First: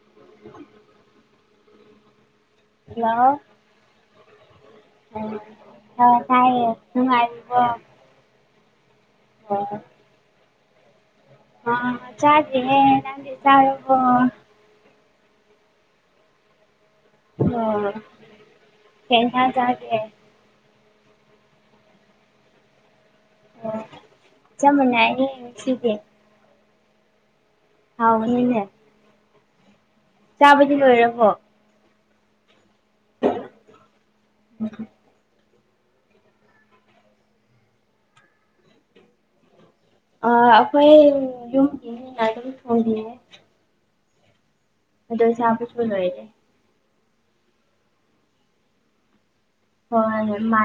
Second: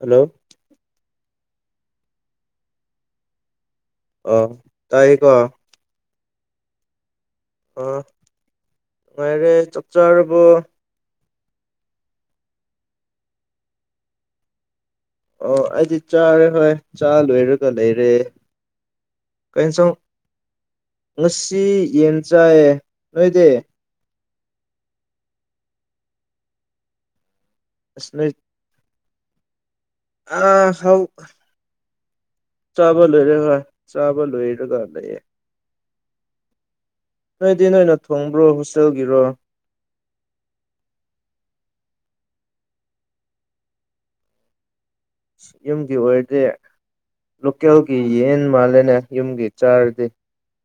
Hello! Hello! ꯑ ꯑ ꯑ ꯇꯥꯏꯌꯦ ꯅꯨꯡꯉꯥꯏꯔꯤꯕꯣ? ꯉꯥꯏꯔꯦ ꯆꯥꯛꯆꯥꯔꯕꯣ? ꯑ ꯆꯗꯔꯤꯍꯦ ꯅꯪꯗꯤ ꯆꯥꯔꯕꯣ? ꯑꯣ ꯑꯩꯗꯤ ꯆꯥꯔꯦ ꯍꯣꯏ꯫ ꯆꯥ ꯂꯣꯏꯔꯒ ꯂꯩꯔꯦ ꯏꯟꯁꯥꯡ ꯀꯩ ꯍꯦꯟꯁꯥꯡ ꯆꯥꯒꯦ ꯉꯁꯤ ꯌꯦꯟ ꯆꯥꯏꯌꯦ ꯅꯣꯏꯗꯤ꯫ ꯑꯣ ꯆꯞ ꯃꯥꯅꯩꯌꯦ ꯉꯁꯤꯗꯤ꯫ ꯑꯁ ꯅꯣꯏ ꯍꯥꯎꯕꯅꯤꯅꯦ ꯑꯥ ꯆꯥꯕꯗꯤ ꯍꯧ ꯂꯣꯏꯔꯕꯣ ꯆꯥꯕ ꯂꯣꯏꯔꯦ ꯍꯣꯏ ꯆꯥꯕ ꯂꯣꯏꯔꯒ ꯂꯩꯌꯦ꯫ ꯅꯣꯏꯗꯤ ꯅꯣꯏꯅ ꯊꯣꯡꯕ꯭ꯔꯣ ꯍꯣꯁꯇꯦꯜꯒꯤꯔꯣ꯫ ꯑ ꯑꯩꯈꯣꯏ ꯌꯨꯝꯒꯤ ꯃꯤꯅꯥ ꯑꯗꯨꯝ ꯊꯣꯡꯕꯤꯌꯦ꯫ ꯆꯥꯕꯁꯨ ꯌꯨꯝꯒꯤ ꯂꯣꯏꯔꯦ ꯑꯣꯏꯔꯗꯤ ꯂꯣꯀꯦꯜꯒꯤ ꯌꯦꯟ ꯃꯥꯜꯂꯦꯅꯦ ꯌꯨꯝꯒꯤ꯫ ꯆꯥꯔꯗꯤ ꯍꯣꯏ ꯃꯥ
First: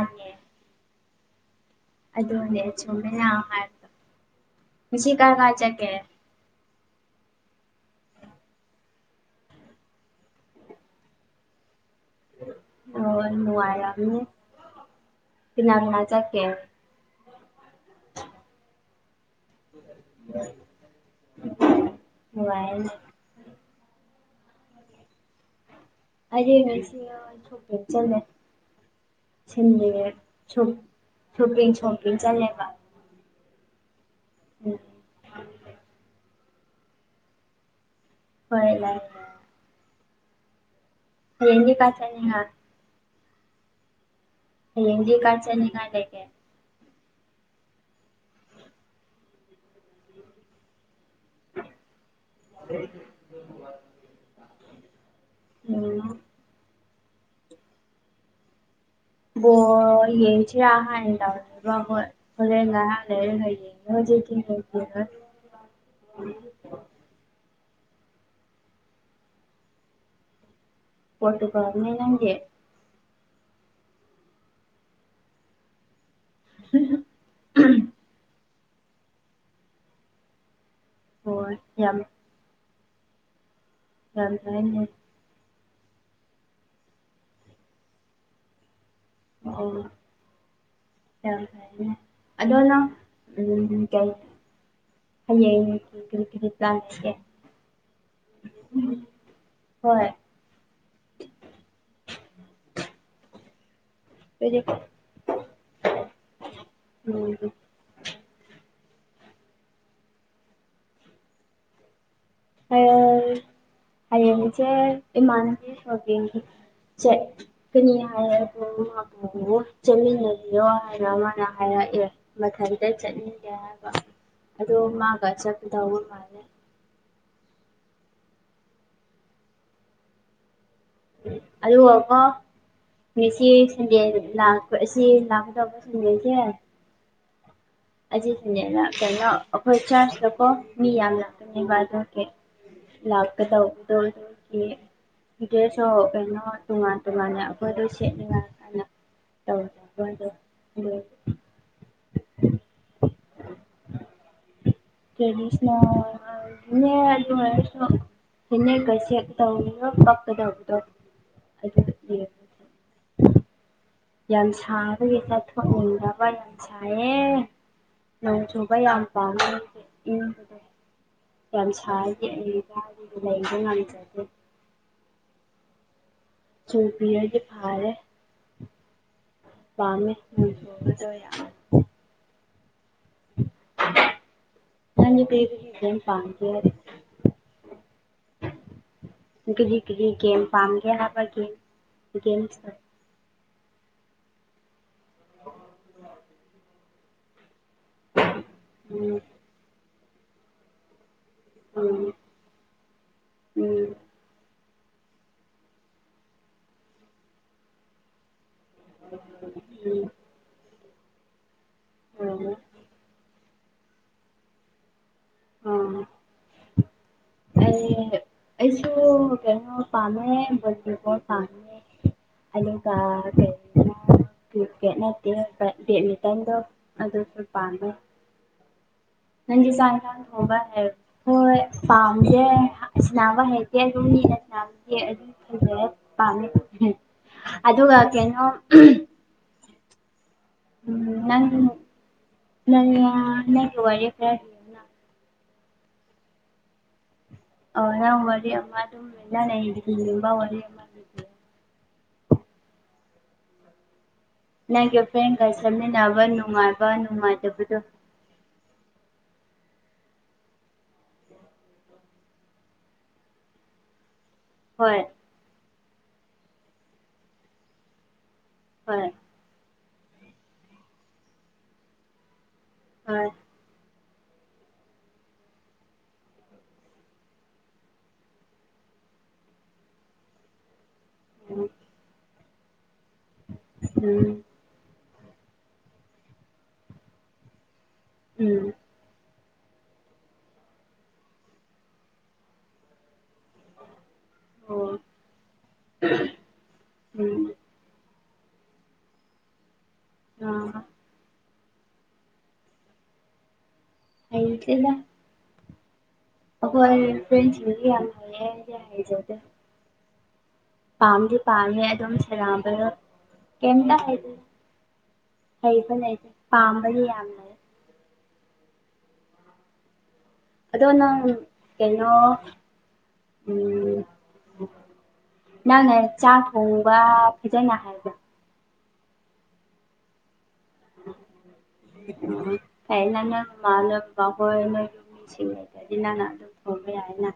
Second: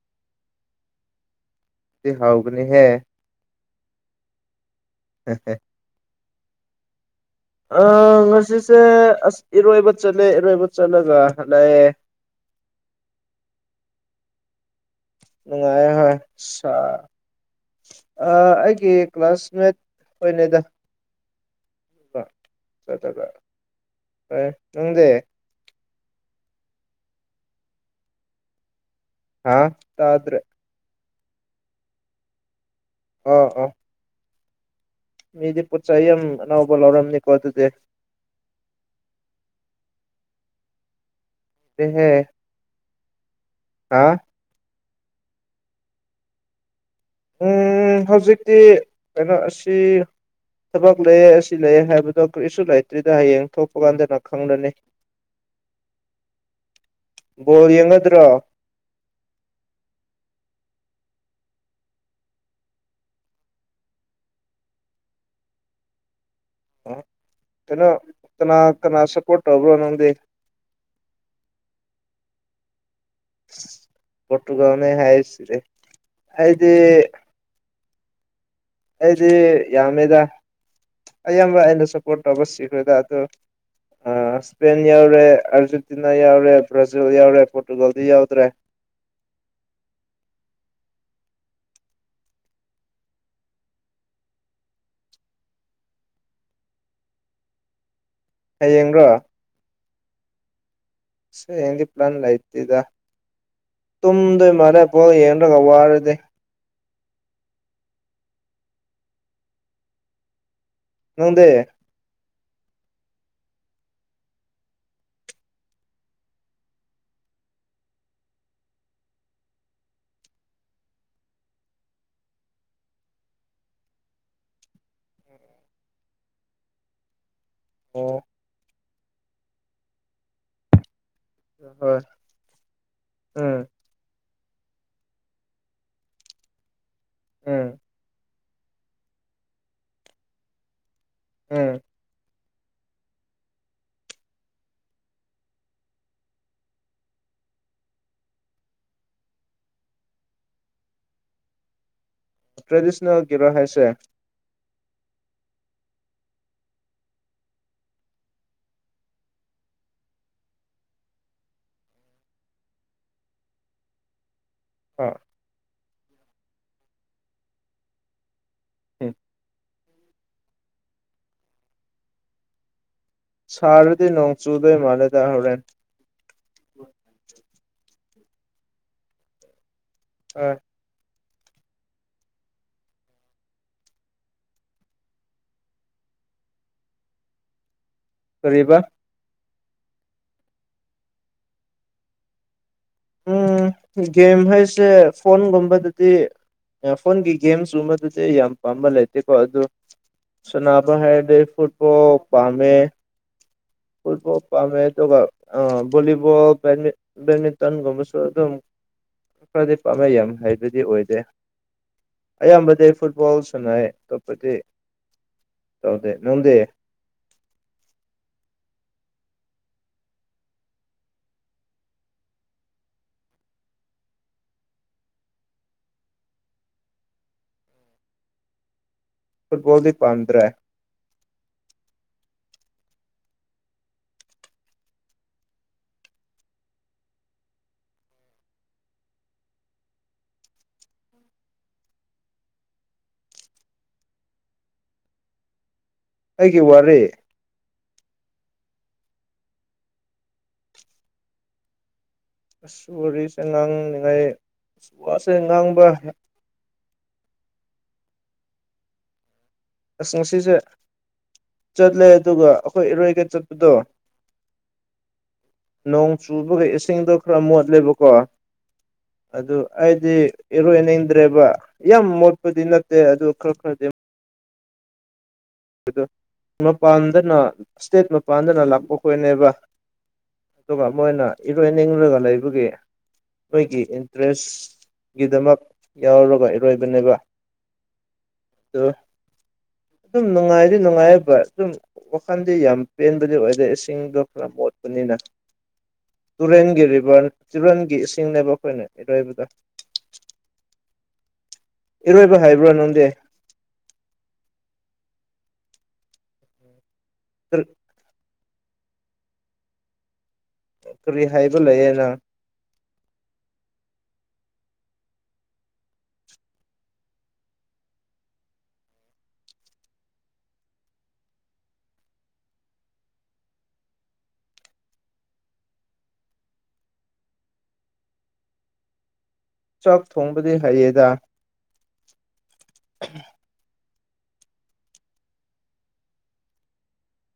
ꯗꯤ ꯑꯗꯨꯅꯦ ꯍꯥꯎꯒꯅꯤꯍꯦ ꯆꯨꯝꯃꯦ ꯌꯥꯝ ꯍꯥꯏꯕꯗꯣ ꯉꯁꯤ ꯀꯥꯏ ꯀꯥꯏ ꯆꯠꯀꯦ꯫ ꯑ ꯉꯁꯤꯁꯦ ꯑꯁ ꯏꯔꯣꯏꯕ ꯆꯠꯂꯦ ꯏꯔꯣꯏꯕ ꯆꯠꯂꯒ ꯍꯜꯂꯛꯑꯦ꯫ ꯑꯣ ꯅꯨꯡꯉꯥꯏꯔꯝꯅꯤ ꯀꯅꯥ ꯅꯨꯡꯉꯥꯏ ꯀꯅꯥ ꯍꯣꯏ ꯆꯠꯀꯦ ꯁꯥ ꯑ ꯑꯩꯒꯤ ꯀ꯭ꯂꯥꯁꯃꯦꯠ ꯍꯣꯏꯅꯦꯗ [unintelligible] ꯅꯨꯡꯉꯥꯏꯔꯦꯅꯦ [unintelligible] ꯅꯪꯗꯤ ꯑꯩꯗꯤ ꯉꯁꯤꯅ [inaudible] ꯆꯠꯂꯦ ꯍꯥ ꯇꯥꯗ꯭ꯔꯦ [unintelligible] ꯑꯥ ꯑꯥ ꯎꯝ ꯃꯤꯗꯤ ꯄꯣꯠ ꯆꯩ ꯌꯝ ꯑꯅꯧꯕ ꯂꯧꯔꯝꯅꯤꯀꯣ ꯑꯗꯨꯗꯤ ꯍꯣꯏ ꯂꯥꯏ ꯍꯌꯦꯡꯗꯤ ꯀꯥꯏ ꯆꯠꯅꯤ ꯍ ꯍ ꯍꯌꯦꯡꯗꯤ ꯀꯥꯏ ꯆꯠꯅꯤꯡꯉꯥꯏ ꯂꯩꯒꯦ ꯎꯝ ꯍꯧꯖꯤꯛꯇꯤ ꯀꯩꯅꯣ ꯑꯁꯤ ꯊꯕꯛ ꯂꯩꯌꯦ ꯑꯁꯤ ꯂꯩꯌꯦ ꯍꯥꯏꯕꯗꯣ ꯀ꯭ꯔꯤꯁꯨ ꯂꯩꯇ꯭ꯔꯤꯗ ꯍꯌꯦꯡ ꯊꯣꯛꯄ ꯀꯥꯟꯗꯅ ꯈꯪꯂꯅꯤ ꯎꯝ ꯕꯣꯜ ꯌꯦꯡꯉꯗ꯭ꯔꯣ ꯕꯣꯜ ꯌꯦꯡꯁꯤꯌ ꯍꯥꯏꯟ ꯇꯧꯔꯤꯕ ꯈꯣꯏ ꯍꯣꯔꯦꯟ ꯉꯍꯥꯛ ꯂꯩꯔꯒ [unintelligible] ꯀꯩꯅꯣ ꯀꯅꯥ ꯀꯅꯥ ꯁꯞꯄꯣꯔꯠ ꯇꯧꯕ꯭ꯔꯥ ꯅꯪꯗꯤ ꯄꯣꯔꯇꯨꯒꯜꯅꯦ ꯅꯪꯗꯦ ꯄꯣꯔꯇꯨꯒꯜꯅꯦ ꯍꯥꯏ ꯑꯁ ꯔꯦꯠ ꯑꯩꯗꯤ ꯑꯩꯗꯤ ꯌꯥꯝꯃꯦꯗ ꯍꯣꯏ ꯑꯌꯥꯝꯕ ꯑꯩꯅ ꯌꯥꯝ ꯁꯞꯄꯣꯔꯠ ꯇꯧꯕ ꯁꯤꯈ꯭ꯔꯦꯗ ꯑꯗꯣ ꯑ ꯌꯥꯝ ꯏꯁꯄꯦꯟ ꯐꯩꯅꯦ ꯌꯥꯎꯔꯦ ꯑꯥꯔꯖꯦꯟꯇꯤꯅ ꯌꯥꯎꯔꯦ ꯕ꯭ꯔꯥꯖꯤꯜ ꯌꯥꯎꯔꯦ ꯄꯣꯔꯇꯨꯒꯥꯜꯗꯤ ꯌꯥꯎꯗ꯭ꯔꯦ ꯑꯣ ꯌꯥꯝ ꯐꯩꯅꯦ ꯑꯗꯣ ꯅꯪ ꯎꯝ ꯀꯩ ꯍꯌꯦꯡ [unintelligible] ꯍꯌꯦꯡꯔꯣ ꯍꯣꯏ ꯁꯦ ꯍꯌꯦꯡꯗꯤ ꯄ꯭ꯂꯥꯟ ꯂꯩꯇꯦꯗ ꯇꯨꯝꯗꯣꯏ ꯃꯥꯔꯦ ꯕꯣꯜ ꯌꯦꯡꯔꯒ ꯋꯥꯔꯗꯤ ꯎꯝ ꯅꯪꯗꯦ ꯍꯌꯦꯡꯆꯦ ꯏꯃꯥꯟꯅꯕꯤ ꯁꯣꯄꯤꯡꯒꯤ ꯁꯦ ꯀꯅꯤ ꯍꯥꯏꯌꯦ [unintelligible] ꯆꯠꯃꯤꯟꯅꯖꯤꯌꯣ ꯍꯥꯏꯅ ꯃꯥꯅ ꯍꯥꯏꯔꯛꯑꯦ ꯃꯊꯟꯇ ꯆꯠꯅꯤꯡꯗꯦ ꯍꯥꯏꯕ ꯑꯗꯣ ꯃꯥꯒ ꯆꯠꯀꯗꯧꯕ ꯃꯥꯜꯂꯦ ꯑꯣ ꯍꯣꯏ ꯑꯂꯨꯒꯀꯣ ꯃꯤꯁꯤ ꯎꯝ ꯗꯦ ꯑꯩꯗꯣ ꯂꯥꯛꯄ ꯑꯁꯤ ꯂꯥꯛꯀꯗꯕꯁꯤꯡ ꯂꯩꯇꯦ ꯎꯝ ꯑꯗꯨꯗꯨꯅꯦꯅ ꯀꯩꯅꯣ ꯑꯈꯣꯏ ꯇꯥꯏꯞꯁꯇꯀꯣ ꯃꯤ ꯌꯥꯝ ꯎꯝ ꯂꯥꯛꯀꯅꯦꯕ ꯑꯗꯨ ꯀꯦ ꯂꯥꯛꯀꯇꯧꯕꯇꯣ ꯑꯗꯨꯒꯤ ꯗ꯭ꯔꯦꯁ ꯑꯣ ꯀꯩꯅꯣ ꯇꯣꯉꯥꯟ ꯇꯣꯉꯥꯟꯅ ꯑꯈꯣꯏꯗꯣ ꯁꯦꯠꯅꯤꯉꯥꯏ ꯍꯥꯏꯅ ꯇꯧꯅꯕꯗꯣ ꯁꯤꯜꯂꯦ ꯇ꯭ꯔꯦꯗꯤꯁꯅꯦꯜ ꯀꯤꯔ ꯍꯥꯏꯁꯦ ꯇ꯭ꯔꯦꯗꯤꯁꯅꯦꯜ ꯏꯅꯦ ꯑꯗꯨ ꯑꯣꯏꯔꯁꯨ ꯐꯤꯅꯦꯛꯀ ꯁꯦꯠꯇꯧꯅꯤ ꯉꯛ ꯀꯛꯀ ꯇꯧꯄꯇꯣ ꯑꯗꯨ ꯒꯦ ꯑꯥ ꯌꯥꯝꯁꯥꯕꯒꯤ ꯆꯠꯊꯣꯛ ꯅꯤꯡꯗꯕ ꯌꯥꯝ ꯁꯥꯏꯌꯦ ꯅꯣꯡꯖꯨ ꯕ ꯌꯥꯝ ꯎꯝ ꯄꯥꯝꯃꯦ ꯑꯩꯗꯤ ꯏꯪꯕꯗꯣ ꯌꯥꯝ ꯁꯥꯏꯌꯦ ꯑꯩ ꯀꯥꯗꯒꯤ ꯂꯩꯕ ꯁꯔꯗꯤ ꯉꯝꯖꯗꯦ ꯅꯣꯡ ꯆꯨꯗꯣꯏ ꯃꯂꯦꯗ ꯍꯣꯔꯦꯟ ꯆꯨꯕꯤꯔꯗꯤ ꯐꯥꯔꯦ ꯄꯥꯝꯃꯦ ꯑ ꯅꯣꯡ ꯆꯨꯕꯗꯣ ꯌꯥꯝ [inaudible] ꯅꯪꯗꯤ ꯀꯔꯤ ꯁꯤꯖꯟ ꯄꯥꯝꯒꯦ ꯍꯥꯏꯗꯤ ꯀꯔꯤꯑꯕꯥ ꯒꯥꯔꯤ ꯒꯥꯔꯤ ꯒꯦꯝ ꯄꯝꯒꯦ ꯍꯥꯏꯕ ꯒꯦꯝ ꯒꯦꯝꯁ ꯎꯝ ꯒꯦꯝ ꯍꯥꯏꯁꯦ ꯐꯣꯟꯒꯨꯝꯕꯗꯗꯤ ꯐꯣꯟꯒꯤ ꯒꯦꯝꯁꯀꯨꯝꯕꯗ ꯑꯗꯨꯗꯤ ꯑꯩ ꯌꯥꯝ ꯄꯥꯝꯕ ꯎꯝ ꯂꯩꯇꯦꯀꯣ ꯑꯗꯨ ꯁꯅꯥꯅꯕ ꯍꯥꯏ ꯑꯩ ꯎꯝ ꯐꯨꯠꯕꯣꯜ ꯄꯥꯝꯃꯦ ꯎꯝ ꯐꯨꯠꯕꯣꯜ ꯄꯥꯝꯃꯦ ꯑꯗꯨꯒ ꯑꯥ ꯕꯣꯂꯤꯕꯣꯜ ꯕꯠꯃꯤꯟꯇꯟꯒꯨꯝꯕꯁꯨ ꯑꯗꯨꯝ ꯈꯔꯗꯤ ꯄꯥꯝꯃꯦ ꯎꯝ ꯌꯥꯝ ꯍꯩꯕꯗꯤ ꯑꯣꯏꯗꯦ ꯎꯝ ꯑꯌꯥꯝꯕꯗꯤ ꯑꯩ ꯐꯨꯠꯕꯣꯜ ꯁꯥꯟꯅꯩ ꯑꯇꯣꯞꯄꯗꯤ ꯎꯝ ꯇꯧꯗꯦ ꯅꯪꯗꯤ ꯑꯩ ꯑꯩꯁꯨ ꯀꯩꯅꯣ ꯄꯥꯝꯃꯦ ꯍꯣꯂꯤꯕꯣꯜ ꯄꯥꯝꯃꯦ ꯑꯗꯨꯒ ꯀ꯭ꯔꯤꯀꯦꯠ ꯅꯠꯇꯦ ꯕꯦꯠꯃꯤꯟꯇꯟꯗꯣ ꯑꯗꯨꯁꯨ ꯄꯥꯝꯃꯦ [inaudible] [unintelligible] ꯄꯥꯝꯗ꯭ꯔꯦ ꯍꯣꯏ ꯄꯥꯝꯗꯦ ꯁꯥꯅꯕ ꯍꯩꯇꯦ ꯑꯗꯨꯝ ꯃꯤꯅ ꯁꯥꯅꯕ ꯄꯥꯝꯃꯤ ꯑꯗꯨꯒ ꯀꯩꯅꯣ ꯅꯪ ꯅꯪ ꯅꯪ ꯂꯣꯏꯔꯦꯍꯦ ꯑꯩꯒꯤ ꯋꯥꯔꯤ ꯑꯥ ꯅꯪ ꯋꯥꯔꯤ ꯑꯃ ꯑꯗꯨꯝ ꯂꯤꯕꯤꯌꯣ ꯑꯁ ꯋꯥꯔꯤꯁꯦ ꯉꯥꯡꯂꯤꯉꯥꯏ ꯅꯪꯒꯤ ꯐ꯭ꯔꯦꯟꯒ ꯁꯦꯝꯃꯤꯟꯅꯕ ꯅꯨꯡꯉꯥꯏꯕ ꯅꯨꯡꯉꯥꯏꯇꯕꯗꯣ ꯑꯁ ꯉꯁꯤꯁꯦ ꯆꯠꯂꯦ ꯑꯗꯨꯒ ꯑꯩꯈꯣꯏ ꯏꯔꯣꯏꯒ ꯆꯠꯄꯗꯣ ꯍꯣꯏ ꯅꯣꯡ ꯆꯨꯕꯒ ꯏꯁꯤꯡꯗꯣ ꯈꯔ ꯃꯣꯠꯂꯦꯕꯀꯣ ꯍꯣꯏ ꯑꯗꯨ ꯑꯩꯗꯤ ꯏꯔꯣꯏꯅꯤꯡꯗ꯭ꯔꯦꯕ ꯌꯥꯝ ꯃꯣꯠꯄꯗꯤ ꯅꯠꯇꯦ ꯑꯗꯨ ꯍꯣꯏ ꯈꯔ ꯈꯔ ꯑꯗꯨ ꯃꯄꯥꯟꯗꯅ ꯏꯁꯇꯦꯠ ꯃꯄꯥꯟꯗꯅ ꯂꯥꯛꯄ ꯈꯣꯏꯅꯦꯕ ꯑꯗꯨꯒ ꯃꯣꯏꯅ ꯏꯔꯣꯏꯅꯤꯡꯂꯒ ꯂꯩꯕꯒꯤ ꯅꯣꯏꯒꯤ ꯎꯝ ꯏꯟꯇꯔꯦꯁ ꯒꯤꯗꯃꯛ ꯌꯥꯎꯔꯒ ꯏꯔꯣꯏꯕꯅꯦꯕ ꯎꯝ [unintelligible] ꯑꯗꯨꯝ ꯅꯨꯡꯉꯥꯏꯗꯤ ꯅꯨꯡꯉꯥꯏꯕ ꯑꯗꯨꯝ ꯋꯥꯈꯜꯗꯤ ꯌꯥꯝ ꯄꯦꯟꯕꯗꯤ ꯑꯣꯏ ꯗꯦ ꯏꯁꯤꯡꯗꯣ ꯈꯔ ꯎꯝ ꯑꯣ ꯃꯣꯠꯄꯅꯤꯅ ꯇꯨꯔꯦꯟꯒꯤ ꯔꯤꯚꯔ ꯎꯝ ꯇꯨꯔꯦꯟꯒꯤ ꯏꯁꯤꯡꯅꯦꯕ ꯑꯈꯣꯏꯅ ꯏꯔꯣꯏꯕꯗ [unintelligible] ꯏꯔꯣꯏꯕ ꯍꯩꯕꯔꯥ ꯅꯪꯗꯤ ꯍꯩꯇꯦꯗ ꯑꯈꯣꯢ ꯐ꯭ꯔꯦꯟꯁꯤꯡꯗꯤ ꯌꯥꯝ ꯍꯩꯌꯦ ꯑꯩꯗꯤ ꯍꯩꯖꯗꯦ ꯀꯔꯤ ꯄꯥꯝꯗꯤ ꯍꯥꯏꯕ ꯄꯥꯝꯃꯤ ꯂꯩꯌꯦ ꯑꯗꯨꯝ ꯅꯪ ꯀꯩꯝꯇ ꯍꯩ ꯍꯩꯕꯅꯦ ꯄꯥꯝꯕꯗꯤ ꯌꯥꯝ ꯂꯩ ꯑꯗꯣ ꯅꯪ ꯀꯩꯅꯣ ꯎꯝ ꯃꯥꯅꯦ ꯆꯥꯛ ꯊꯣꯡꯕ ꯐꯖꯅ ꯍꯩꯕ꯫ ꯆꯥꯛ ꯊꯣꯡꯕꯗꯤ ꯍꯩꯌꯦ꯫ ꯎꯝ ꯐꯩꯌꯦꯅ ꯅꯣꯢ ꯃꯃꯥꯅ, ꯃꯥꯍꯣꯏ ꯅꯣꯏ ꯌꯨꯝ ꯃꯤꯁꯤꯡ ꯂꯩꯇ꯭ꯔꯗꯤ ꯅꯪꯅ ꯑꯗꯨꯝ ꯊꯣꯡꯕ ꯌꯥꯏꯅ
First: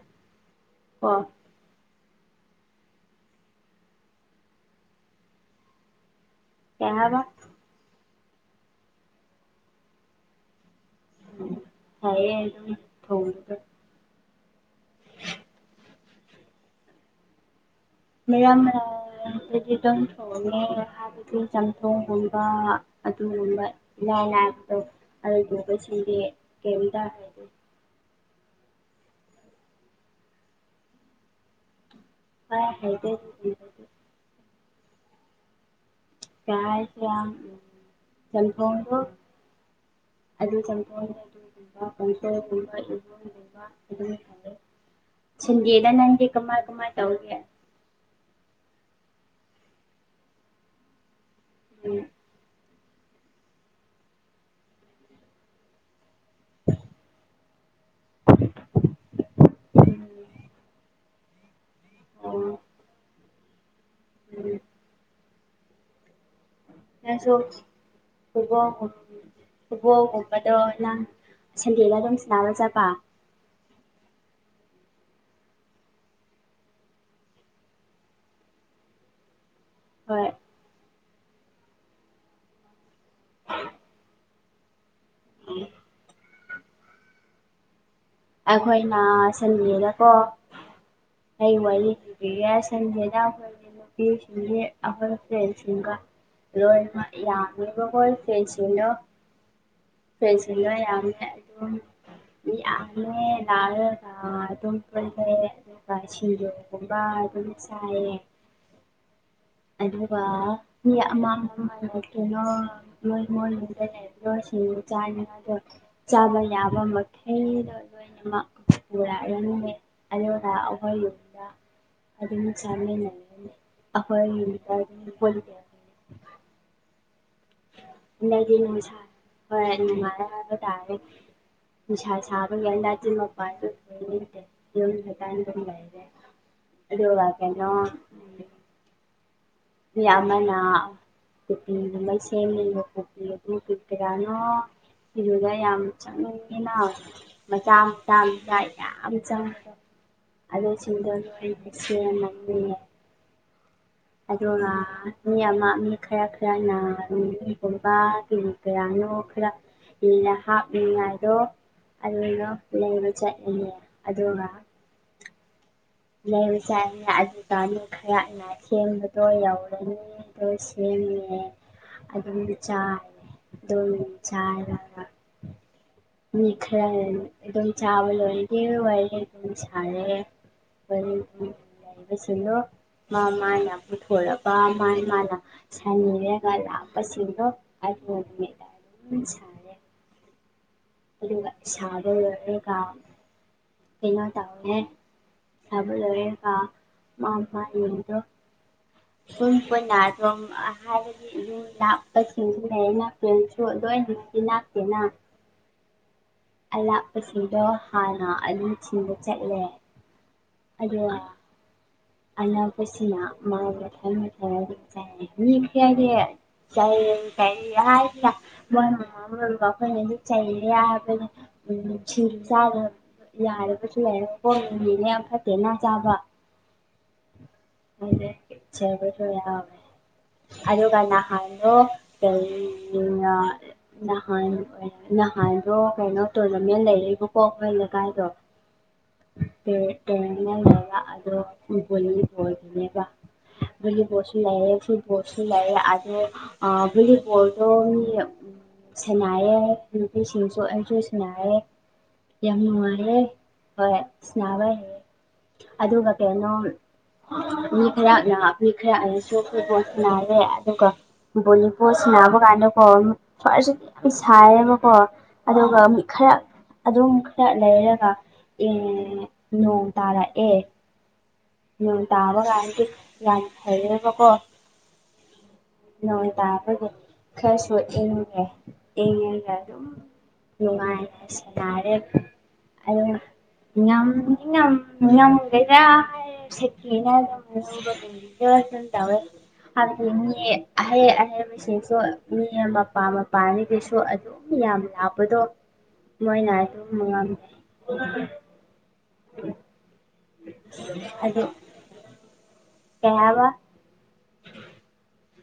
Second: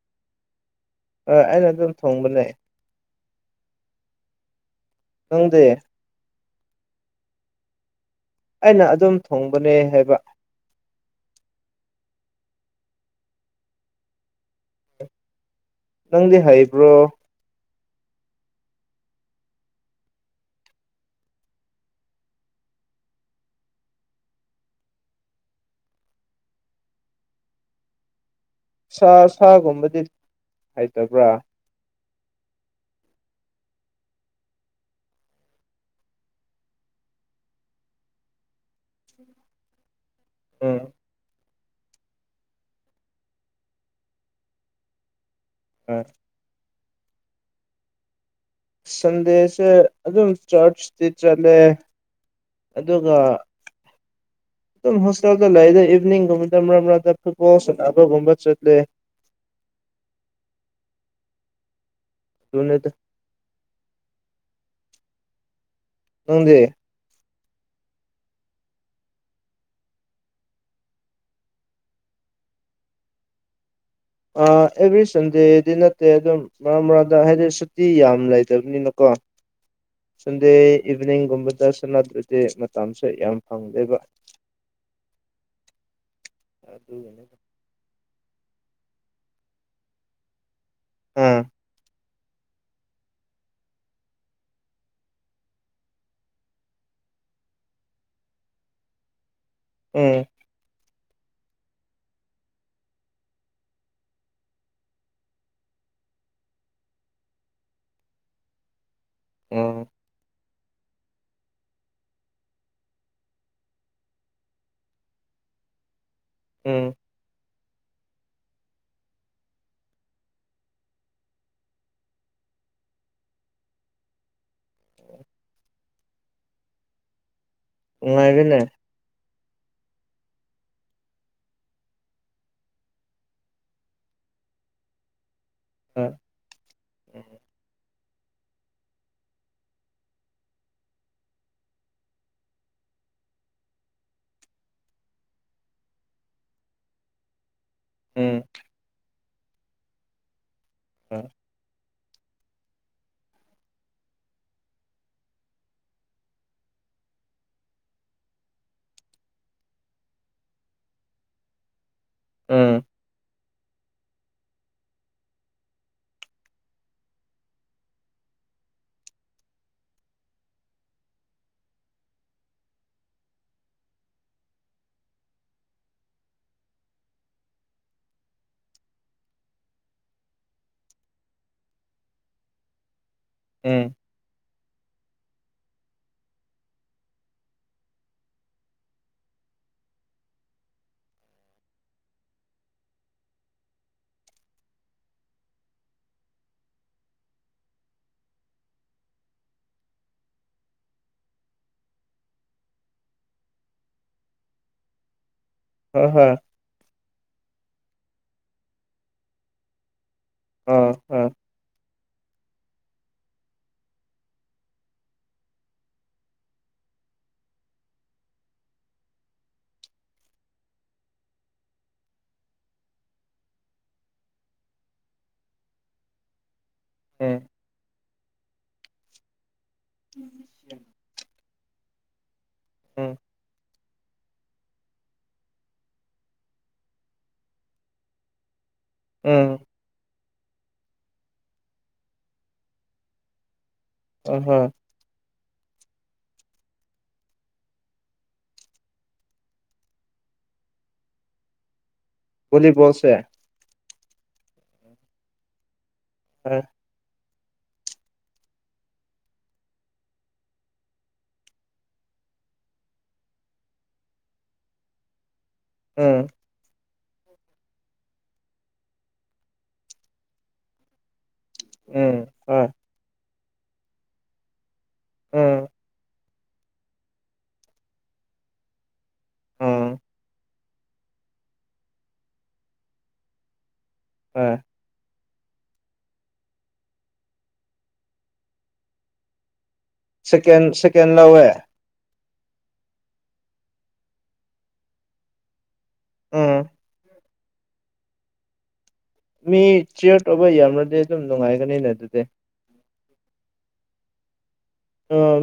ꯀꯣ꯫ ꯍꯣꯏ ꯑꯩꯅ ꯑꯗꯨꯝ ꯊꯣꯡꯕꯅꯦ꯫ ꯅꯪꯗꯤ? ꯀꯩ ꯍꯥꯢꯕ? ꯑꯩꯅ ꯑꯗꯨꯝ ꯊꯣꯡꯕꯅꯦ ꯍꯥꯏꯕ꯫ ꯎꯝ ꯐꯩꯌꯦ ꯑꯗꯨꯝ ꯊꯣꯡꯕꯗꯣ꯫ ꯅꯪꯗꯤ ꯍꯩꯕ꯭ꯔꯣ? ꯃꯌꯥꯟ ꯃꯌꯥꯟ꯫ [unintelligible] ꯊꯣꯡꯉꯦ ꯍꯥꯏꯕꯗꯤ ꯆꯝꯊꯣꯡꯒꯨꯝꯕ ꯑꯗꯨꯒꯨꯝꯕ꯫ ꯢꯅꯥꯢ ꯅꯥꯏꯕꯗꯣ ꯑꯗꯨꯒꯨꯝꯕꯁꯤꯡꯗꯤ ꯀꯩꯝꯇ ꯍꯩꯗꯦ꯫ ꯁꯥ ꯁꯥꯒꯨꯝꯕꯗꯤ ꯍꯩꯇꯕ꯭ꯔꯥ? ꯈꯔ ꯍꯩꯇꯦ [unintelligible] [unintelligible] ꯆꯝꯊꯣꯛꯗꯣ꯫ ꯑꯗꯨ ꯆꯝꯊꯣꯡꯗꯣ ꯑꯗꯨꯝ꯫ [unintelligible] ꯀꯥꯡꯁꯣꯢ ꯒꯨꯝꯕ ꯢꯟꯖꯥꯡꯒꯨꯝꯕ ꯐꯖꯅ ꯊꯣꯡꯉꯦ ꯁꯤꯟꯗꯦꯗ ꯑꯥ ꯅꯪꯗꯤ꯫ ꯀꯃꯥꯢ ꯀꯃꯥꯢ ꯇꯧꯒꯦ? ꯁꯟꯗꯦꯁꯦ ꯑꯗꯨꯝ ꯆꯔꯆꯇꯤ ꯆꯠꯂꯦ꯫ ꯎꯝ ꯑꯗꯨꯒ ꯑꯗꯨꯝ ꯍꯣꯁꯇꯦꯜꯗ ꯂꯩꯌꯦꯗ ꯑꯌꯨꯛ ꯇꯨꯝꯅꯤꯡꯗꯕꯤꯗ ꯃꯔꯛ ꯃꯔꯛꯇ ꯐꯨꯠꯕꯣꯜ ꯁꯥꯟꯅꯕꯒꯨꯝꯕ ꯆꯠꯂꯦ꯫ ꯑꯣ ꯑꯗꯨꯅꯦꯗ꯫ ꯎꯝ ꯅꯪꯗꯤ? ꯑꯩꯁꯨ ꯐꯨꯠꯕꯣꯜꯒꯨꯝ ꯐꯨꯠꯕꯣꯜꯒꯨꯝꯕꯗꯣ ꯅꯪ ꯁꯟꯗꯦꯗ ꯑꯗꯨꯝ ꯁꯥꯟꯅꯕ ꯆꯠꯄ? ꯑꯥ ꯑꯦꯕ꯭ꯔꯤ ꯁꯟꯗꯦꯗꯤ ꯅꯠꯇꯦ ꯑꯗꯨꯝ, ꯃꯔꯛ ꯃꯔꯛꯇ ꯍꯥꯏꯗꯤ ꯁꯨꯇꯤ ꯌꯥꯝ ꯂꯩꯇꯕꯅꯤꯅꯀꯣ꯫ ꯍꯣꯏ ꯁꯟꯗꯦ ꯏꯚꯤꯅꯤꯡꯒꯨꯝꯕꯗ ꯁꯥꯟꯅꯗ꯭ꯔꯗꯤ ꯃꯇꯝꯁꯦ ꯌꯥꯝ ꯐꯪꯗꯦꯕ꯫ ꯎꯝ ꯑꯗꯨꯒꯤꯅꯤꯗ꯫ ꯑꯩꯈꯣꯏꯅ ꯃꯥ ꯁꯟꯗꯦꯗꯀꯣ ꯑꯥ ꯑꯩ ꯋꯥꯔꯤ ꯂꯤꯌꯦ ꯁꯟꯗꯦꯗ ꯑꯩꯈꯣꯢꯒꯤ ꯅꯨꯄꯤꯁꯤꯡꯗꯤ ꯑꯩꯈꯣꯏ ꯐ꯭ꯔꯦꯟꯁꯤꯡꯒ ꯂꯣꯏꯅꯃꯛ ꯌꯥꯝꯃꯦꯕ ꯈꯣꯢ ꯐ꯭ꯔꯦꯟꯁꯤꯡꯗꯣ꯫ ꯎꯝ [unintelligible] ꯁꯤꯡꯗꯣ ꯌꯥꯝꯃꯦ ꯑꯗꯨꯝ꯫ ꯃꯤ ꯌꯥꯝꯃꯦ ꯅꯥꯔꯒ ꯑꯗꯨꯝ [unintelligible] ꯑꯗꯨꯒ ꯁꯤꯡꯖꯨꯒꯨꯝꯕ ꯑꯗꯨꯝ ꯆꯥꯏꯌꯦ꯫ [inaudible] ꯑꯗꯨꯒ, ꯃꯤ ꯑꯃ [unintelligible] ꯀꯩꯅꯣ ꯃꯣꯏ ꯃꯣꯏꯔꯨꯝꯗ ꯂꯩꯕꯗꯣ ꯁꯤꯡ ꯆꯥꯅꯤꯉꯥꯢꯗꯣ ꯆꯥꯕ ꯌꯥꯕ ꯎꯝ ꯃꯛ ꯍꯩꯗꯣ ꯂꯣꯏꯅꯃꯛ ꯄꯨꯔꯛꯔꯅꯤꯌꯦ ꯑꯗꯨꯒ ꯑꯩꯈꯣꯏ ꯌꯨꯝꯗ, ꯑꯗꯨꯝ ꯆꯥꯃꯤꯟꯅꯔꯅꯤ ꯑꯈꯣꯢ ꯌꯨꯝꯗ ꯑꯗꯨꯝ ꯄꯨꯜꯂꯦ꯫ ꯅꯨꯡꯉꯥꯏꯔꯦꯅꯦ [unintelligible] ꯑꯥ [unintelligible] ꯑꯗꯨꯒ ꯀꯩꯅꯣ ꯌꯥꯝꯃꯅꯥ [unintelligible] ꯐꯤꯗꯨꯗ ꯌꯥꯝ ꯆꯪꯅꯤꯡꯅꯤꯅ ꯃꯆꯥ ꯎꯝ ꯑ [unintelligible] ꯑꯗꯨꯒ ꯃꯤ ꯑꯃ ꯃꯤ ꯈꯔ ꯈꯔꯅ ꯃꯤꯒꯨꯝꯕꯒꯤ ꯀꯌꯥꯅꯣ ꯈꯔ ꯏꯟꯅ ꯍꯥꯞꯅꯤꯡꯉꯥꯏꯔꯣ ꯑꯗꯨꯅ ꯎꯝ ꯂꯩꯕ ꯆꯠꯂꯅꯦ ꯑꯗꯨꯒ ꯂꯩꯕ ꯆꯥꯅ ꯑꯗꯨ ꯇꯅꯤ ꯈꯔꯅ ꯁꯦꯝꯕꯗꯣ ꯌꯧꯔꯅꯤ [unintelligible] [unintelligible] [unintelligible] ꯎꯝ ꯏꯄꯥ ꯃꯥ ꯃꯥꯅ ꯁꯅꯤꯔꯒ ꯂꯥꯛꯄꯁꯤꯡꯗꯣ ꯍꯥꯏ ꯅꯨꯃꯤꯠ ꯎꯝ ꯑꯗꯨꯒ ꯁꯥꯕ ꯂꯣꯏꯔꯒ [unintelligible] [unintelligible] [unintelligible] ꯑꯣ ꯍꯣ ꯑꯂꯥꯞꯄꯁꯤꯡꯗꯣ ꯍꯥꯟꯅ ꯊꯤꯟꯕ ꯆꯠꯂꯦ ꯑꯥ ꯑꯗ ꯑꯥ ꯑꯅꯥꯄꯁꯤꯅ [unintelligible] [unintelligible] [unintelligible] [unintelligible] [unintelligible] ꯑꯦ [unintelligible] ꯎꯝ ꯑꯔꯒ ꯅꯍꯥꯟꯗꯣ ꯎꯝ ꯅꯍꯟ ꯅꯍꯥꯟꯗꯣ ꯀꯩꯅꯣ [unintelligible] ꯎꯝ [unintelligible] ꯑꯍꯣꯏ [unintelligible] [unintelligible] [unintelligible] [unintelligible] ꯚꯣꯂꯤꯕꯣꯜꯁꯦ ꯍꯣꯏ ꯃꯤ ꯈꯔꯅ ꯃꯤ ꯈꯔꯅꯤꯁꯨ ꯐꯨꯠꯕꯣꯜ ꯁꯅꯔꯦ ꯑꯗꯨꯒ ꯕꯣꯂꯤꯕꯣꯠ ꯁꯅꯕ ꯀꯥꯟꯗꯀꯣ ꯈꯔꯁꯨ ꯌꯥꯝ ꯁꯥꯏꯌꯦꯕꯀꯣ ꯑꯗꯨꯒ ꯃꯤ ꯎꯝ ꯈꯔ ꯑꯗꯨꯝ ꯈꯔ ꯂꯩꯔꯒ ꯏꯪ ꯅꯣꯡ ꯇꯥꯔꯛꯑꯦ ꯄꯦꯡ ꯎꯝ ꯇꯥꯕ ꯍꯣꯏ ꯀꯗꯤ ꯌꯥꯃ ꯐꯩꯌꯦꯕꯀꯣ ꯎꯝ ꯈꯔꯁꯨ ꯏꯡꯉꯒꯦ ꯏꯡꯉꯒ ꯑꯗꯨꯝ ꯎꯝ ꯅꯨꯡꯉꯥꯏꯅ ꯁꯥꯟꯅꯔꯦ ꯑꯗꯨꯒ ꯉꯝꯗꯤ ꯍꯣꯏ ꯉꯝ ꯉꯜꯒꯦꯔ [unintelligible] ꯇꯧꯋꯦ ꯍꯥꯟꯅ ꯌꯦꯡꯉꯨꯅꯦ ꯁꯦꯀꯦꯟ ꯑꯍꯩ ꯁꯦꯀꯦꯟ ꯂꯧꯋꯦ ꯑꯍꯩꯕꯁꯤꯡꯁꯨ ꯃꯤ ꯃꯄꯥ ꯃꯄꯥꯟꯒꯤꯁꯨ ꯑꯗꯨꯝ ꯌꯥꯝ ꯂꯥꯛꯄꯗꯣ ꯃꯣꯏꯅ ꯎꯝ ꯑꯗꯨꯝ [unintelligible] ꯃꯤ ꯆꯤꯌꯔ ꯇꯧꯕ ꯌꯥꯝꯔꯗꯤ ꯑꯗꯨꯝ ꯅꯨꯡꯉꯥꯏꯒꯅꯤꯅꯦ ꯑꯗꯨꯗꯤ ꯀꯩꯍꯥꯏꯕ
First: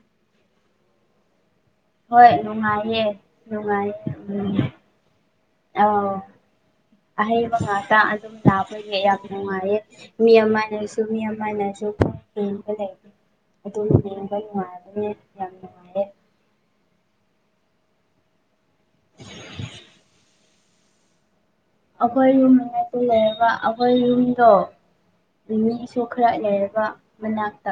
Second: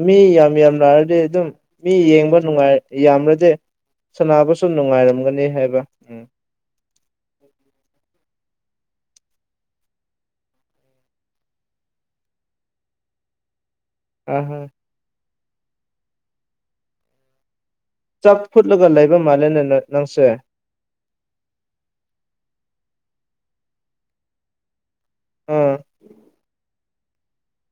ꯃꯤ ꯌꯥꯝ ꯌꯥꯝ ꯂꯥꯛꯔꯗꯤ ꯑꯗꯨꯝ ꯃꯤ ꯍꯣꯏ ꯌꯦꯡꯕ ꯅꯨꯡꯉꯥꯏ ꯅꯨꯡꯉꯥꯏꯌꯦ ꯌꯥꯝꯔꯗꯤ ꯅꯨꯡꯉꯥꯏꯌꯦ ꯎꯝ ꯁꯥꯟꯅꯕꯁꯨ ꯅꯨꯡꯉꯥꯏꯔꯝꯒꯅꯤ ꯍꯥꯏꯕ ꯎꯝ [inaudible] ꯑꯍꯩ ꯉꯥꯇ ꯑꯗꯨꯝ ꯂꯥꯛꯄꯒꯤ ꯌꯥꯝ ꯅꯨꯡꯉꯥꯏꯌꯦ ꯃꯤ ꯑꯃꯥꯟꯅꯁꯨ ꯃꯤ ꯑꯃꯥꯟꯅꯁꯨ ꯑꯗꯨꯝ ꯍꯦꯟꯕ ꯂꯩ ꯑꯗꯨꯅ ꯌꯦꯡꯕ ꯍꯣꯏ ꯍꯣꯏ ꯅꯨꯡꯉꯥꯏꯕꯅꯦ ꯌꯥꯝꯅ ꯆꯥꯛ ꯐꯨꯠꯂꯒ ꯂꯩꯕ ꯃꯥꯜꯂꯦꯅꯦ ꯅꯪꯁꯦ ꯑꯩꯈꯣꯏ ꯌꯨꯝ ꯃꯅꯥꯛꯇ ꯂꯩꯑꯕ ꯑꯩꯈꯣꯏ ꯌꯨꯝꯗꯣ ꯑꯥ ꯃꯤꯃꯤꯁꯨ ꯈꯔ ꯂꯩꯔꯕ ꯃꯅꯥꯛꯇ